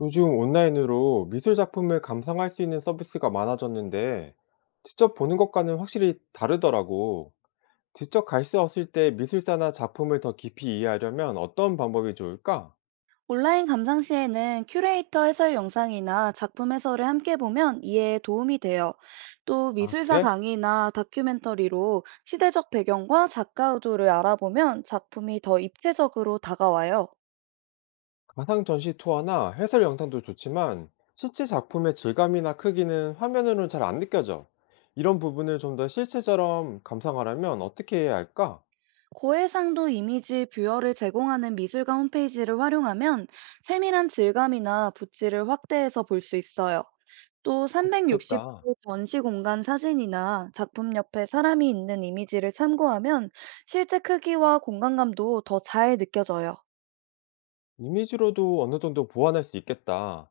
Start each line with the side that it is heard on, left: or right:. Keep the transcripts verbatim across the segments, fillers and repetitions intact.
left: 요즘 온라인으로 미술 작품을 감상할 수 있는 서비스가 많아졌는데, 직접 보는 것과는 확실히 다르더라고. 직접 갈 수 없을 때 미술사나 작품을 더 깊이 이해하려면 어떤 방법이 좋을까?
right: 온라인 감상 시에는 큐레이터 해설 영상이나 작품 해설을 함께 보면 이해에 도움이 돼요. 또
left: 아,
right: 미술사
left: 그래?
right: 강의나 다큐멘터리로 시대적 배경과 작가 의도를 알아보면 작품이 더 입체적으로 다가와요.
left: 가상 전시 투어나 해설 영상도 좋지만, 실제 작품의 질감이나 크기는 화면으로는 잘 안 느껴져. 이런 부분을 좀 더 실체처럼 감상하려면 어떻게 해야 할까?
right: 고해상도 이미지 뷰어를 제공하는 미술관 홈페이지를 활용하면 세밀한 질감이나 붓질을 확대해서 볼 수 있어요. 또
left: 그거 좋겠다.
right: 삼백육십 도 전시 공간 사진이나 작품 옆에 사람이 있는 이미지를 참고하면 실제 크기와 공간감도 더 잘 느껴져요.
left: 이미지로도 어느 정도 보완할 수 있겠다.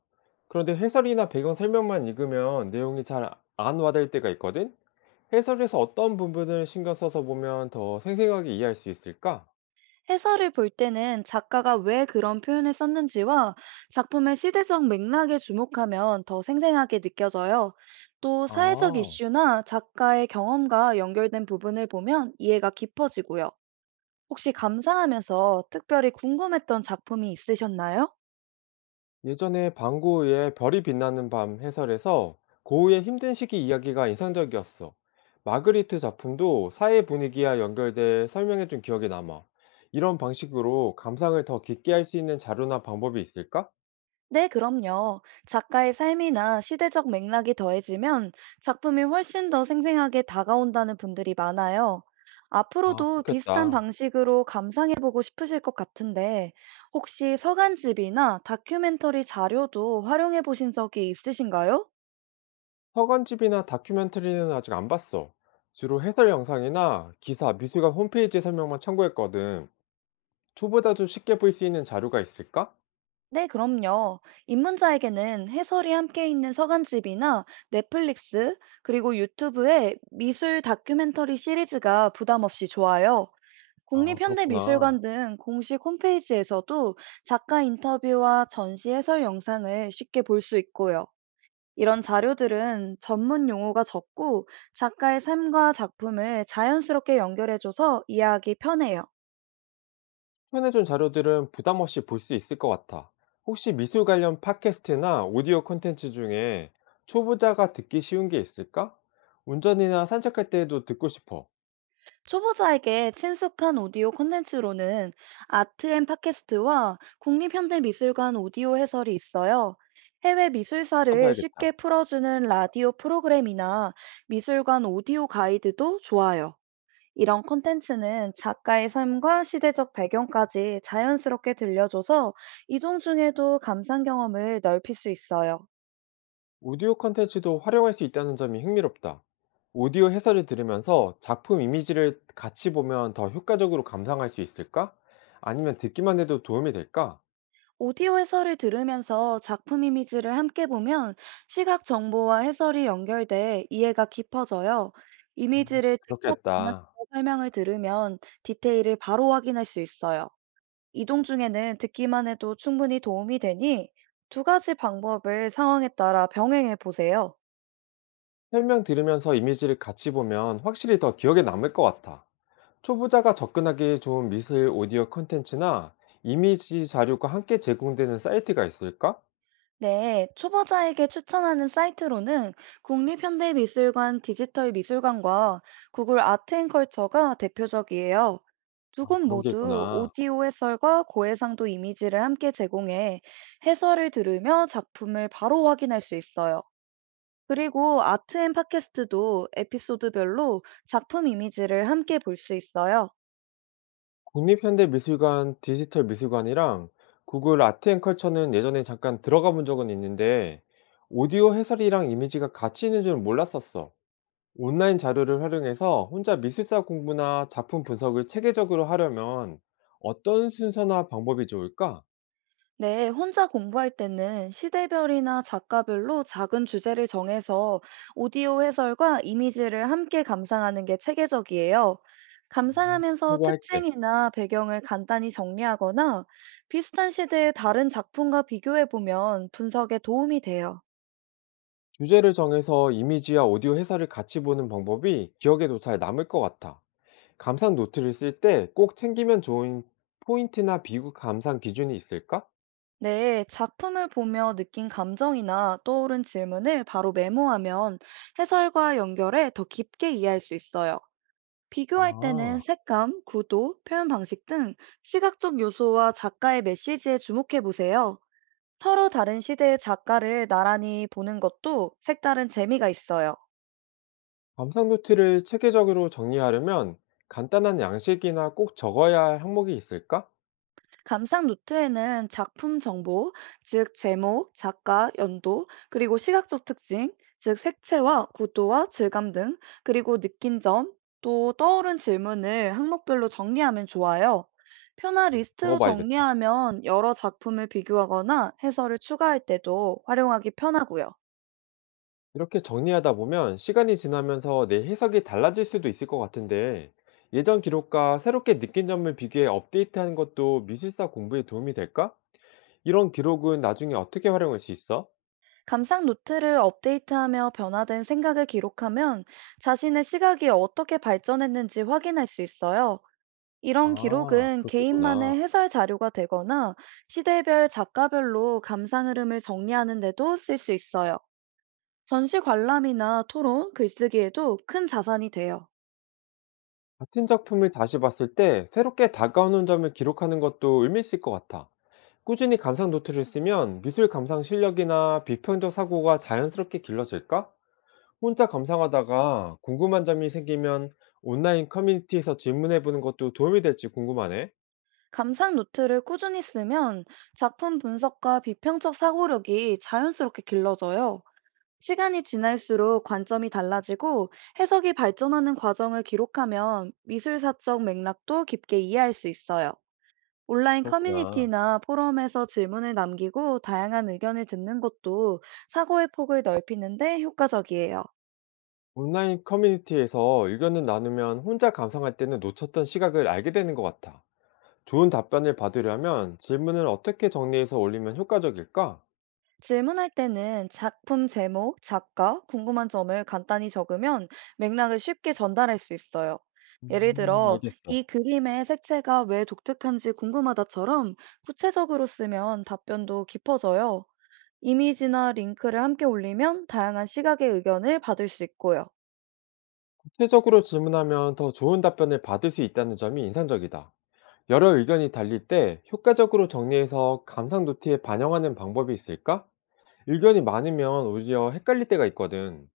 left: 그런데 해설이나 배경 설명만 읽으면 내용이 잘 안 와닿을 때가 있거든? 해설에서 어떤 부분을 신경 써서 보면 더 생생하게 이해할 수 있을까?
right: 해설을 볼 때는 작가가 왜 그런 표현을 썼는지와 작품의 시대적 맥락에 주목하면 더 생생하게 느껴져요. 또 사회적
left: 아,
right: 이슈나 작가의 경험과 연결된 부분을 보면 이해가 깊어지고요. 혹시 감상하면서 특별히 궁금했던 작품이 있으셨나요?
left: 예전에 방고우의 별이 빛나는 밤 해설에서 고우의 힘든 시기 이야기가 인상적이었어. 마그리트 작품도 사회 분위기와 연결돼 설명해준 기억이 남아. 이런 방식으로 감상을 더 깊게 할 수 있는 자료나 방법이 있을까?
right: 네, 그럼요. 작가의 삶이나 시대적 맥락이 더해지면 작품이 훨씬 더 생생하게 다가온다는 분들이 많아요.
left: 아,
right: 앞으로도 비슷한
left: 그렇겠다.
right: 방식으로 감상해보고 싶으실 것 같은데, 혹시 서간집이나 다큐멘터리 자료도 활용해보신 적이 있으신가요?
left: 허관집이나 다큐멘터리는 아직 안 봤어. 주로 해설 영상이나 기사, 미술관 홈페이지 설명만 참고했거든. 초보자도 쉽게 볼 수 있는 자료가 있을까?
right: 네, 그럼요. 입문자에게는 해설이 함께 있는 서간집이나 넷플릭스, 그리고 유튜브의 미술 다큐멘터리 시리즈가 부담 없이 좋아요.
left: 아, 그렇구나.
right: 국립현대미술관 등 공식 홈페이지에서도 작가 인터뷰와 전시 해설 영상을 쉽게 볼 수 있고요. 이런 자료들은 전문 용어가 적고 작가의 삶과 작품을 자연스럽게 연결해줘서 이해하기 편해요.
left: 추천해준 자료들은 부담 없이 볼 수 있을 것 같아. 혹시 미술 관련 팟캐스트나 오디오 콘텐츠 중에 초보자가 듣기 쉬운 게 있을까? 운전이나 산책할 때도 듣고 싶어.
right: 초보자에게 친숙한 오디오 콘텐츠로는 아트 앤 팟캐스트와 국립현대미술관 오디오 해설이 있어요. 해외 미술사를
left: 찾아봐야겠다.
right: 쉽게 풀어주는 라디오 프로그램이나 미술관 오디오 가이드도 좋아요. 이런 콘텐츠는 작가의 삶과 시대적 배경까지 자연스럽게 들려줘서 이동 중에도 감상 경험을 넓힐 수 있어요.
left: 오디오 컨텐츠도 활용할 수 있다는 점이 흥미롭다. 오디오 해설을 들으면서 작품 이미지를 같이 보면 더 효과적으로 감상할 수 있을까? 아니면 듣기만 해도 도움이 될까?
right: 오디오 해설을 들으면서 작품 이미지를 함께 보면 시각 정보와 해설이 연결돼 이해가 깊어져요.
left: 음,
right: 이미지를 직접 보면서
left: 그렇겠다.
right: 설명을 들으면 디테일을 바로 확인할 수 있어요. 이동 중에는 듣기만 해도 충분히 도움이 되니 두 가지 방법을 상황에 따라 병행해 보세요.
left: 설명 들으면서 이미지를 같이 보면 확실히 더 기억에 남을 것 같아. 초보자가 접근하기 좋은 미술 오디오 컨텐츠나 이미지 자료가 함께 제공되는 사이트가 있을까?
right: 네, 초보자에게 추천하는 사이트로는 국립현대미술관 디지털 미술관과 구글 아트앤컬처가 대표적이에요. 두
left: 아,
right: 곳
left: 그런 게
right: 모두
left: 있구나.
right: 오디오 해설과 고해상도 이미지를 함께 제공해 해설을 들으며 작품을 바로 확인할 수 있어요. 그리고 아트앤 팟캐스트도 에피소드별로 작품 이미지를 함께 볼 수 있어요.
left: 국립현대미술관 디지털 미술관이랑 구글 아트앤컬처는 예전에 잠깐 들어가 본 적은 있는데 오디오 해설이랑 이미지가 같이 있는 줄은 몰랐었어. 온라인 자료를 활용해서 혼자 미술사 공부나 작품 분석을 체계적으로 하려면 어떤 순서나 방법이 좋을까?
right: 네, 혼자 공부할 때는 시대별이나 작가별로 작은 주제를 정해서 오디오 해설과 이미지를 함께 감상하는 게 체계적이에요. 감상하면서
left: 참고할게.
right: 특징이나 배경을 간단히 정리하거나 비슷한 시대의 다른 작품과 비교해 보면 분석에 도움이 돼요.
left: 주제를 정해서 이미지와 오디오 해설을 같이 보는 방법이 기억에도 잘 남을 것 같아. 감상 노트를 쓸 때 꼭 챙기면 좋은 포인트나 비교 감상 기준이 있을까?
right: 네, 작품을 보며 느낀 감정이나 떠오른 질문을 바로 메모하면 해설과 연결해 더 깊게 이해할 수 있어요. 비교할 때는
left: 아,
right: 색감, 구도, 표현 방식 등 시각적 요소와 작가의 메시지에 주목해 보세요. 서로 다른 시대의 작가를 나란히 보는 것도 색다른 재미가 있어요.
left: 감상 노트를 체계적으로 정리하려면 간단한 양식이나 꼭 적어야 할 항목이 있을까?
right: 감상 노트에는 작품 정보, 즉 제목, 작가, 연도, 그리고 시각적 특징, 즉 색채와 구도와 질감 등, 그리고 느낀 점, 또 떠오른 질문을 항목별로 정리하면 좋아요. 표나 리스트로
left: 적어봐야겠다.
right: 정리하면 여러 작품을 비교하거나 해설을 추가할 때도 활용하기 편하고요.
left: 이렇게 정리하다 보면 시간이 지나면서 내 해석이 달라질 수도 있을 것 같은데 예전 기록과 새롭게 느낀 점을 비교해 업데이트하는 것도 미술사 공부에 도움이 될까? 이런 기록은 나중에 어떻게 활용할 수 있어?
right: 감상 노트를 업데이트하며 변화된 생각을 기록하면 자신의 시각이 어떻게 발전했는지 확인할 수 있어요. 이런
left: 아,
right: 기록은
left: 그렇겠구나.
right: 개인만의 해설 자료가 되거나 시대별 작가별로 감상 흐름을 정리하는 데도 쓸 수 있어요. 전시 관람이나 토론, 글쓰기에도 큰 자산이 돼요.
left: 같은 작품을 다시 봤을 때 새롭게 다가오는 점을 기록하는 것도 의미 있을 것 같아. 꾸준히 감상 노트를 쓰면 미술 감상 실력이나 비평적 사고가 자연스럽게 길러질까? 혼자 감상하다가 궁금한 점이 생기면 온라인 커뮤니티에서 질문해보는 것도 도움이 될지 궁금하네.
right: 감상 노트를 꾸준히 쓰면 작품 분석과 비평적 사고력이 자연스럽게 길러져요. 시간이 지날수록 관점이 달라지고 해석이 발전하는 과정을 기록하면 미술사적 맥락도 깊게 이해할 수 있어요. 온라인
left: 그렇구나.
right: 커뮤니티나 포럼에서 질문을 남기고 다양한 의견을 듣는 것도 사고의 폭을 넓히는데 효과적이에요.
left: 온라인 커뮤니티에서 의견을 나누면 혼자 감상할 때는 놓쳤던 시각을 알게 되는 것 같아. 좋은 답변을 받으려면 질문을 어떻게 정리해서 올리면 효과적일까?
right: 질문할 때는 작품 제목, 작가, 궁금한 점을 간단히 적으면 맥락을 쉽게 전달할 수 있어요. 예를
left: 음,
right: 들어, 이
left: 알겠어.
right: 그림의 색채가 왜 독특한지 궁금하다처럼 구체적으로 쓰면 답변도 깊어져요. 이미지나 링크를 함께 올리면 다양한 시각의 의견을 받을 수 있고요.
left: 구체적으로 질문하면 더 좋은 답변을 받을 수 있다는 점이 인상적이다. 여러 의견이 달릴 때 효과적으로 정리해서 감상 노트에 반영하는 방법이 있을까? 의견이 많으면 오히려 헷갈릴 때가 있거든.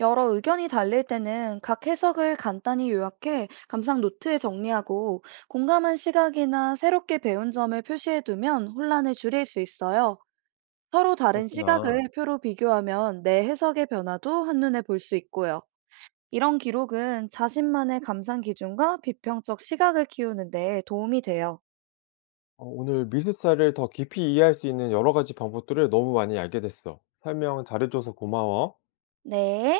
right: 여러 의견이 달릴 때는 각 해석을 간단히 요약해 감상 노트에 정리하고 공감한 시각이나 새롭게 배운 점을 표시해두면 혼란을 줄일 수 있어요. 서로 다른
left: 그렇구나.
right: 시각을 표로 비교하면 내 해석의 변화도 한눈에 볼 수 있고요. 이런 기록은 자신만의 감상 기준과 비평적 시각을 키우는 데 도움이 돼요.
left: 어, 오늘 미술사를 더 깊이 이해할 수 있는 여러 가지 방법들을 너무 많이 알게 됐어. 설명 잘해줘서 고마워.
right: 네.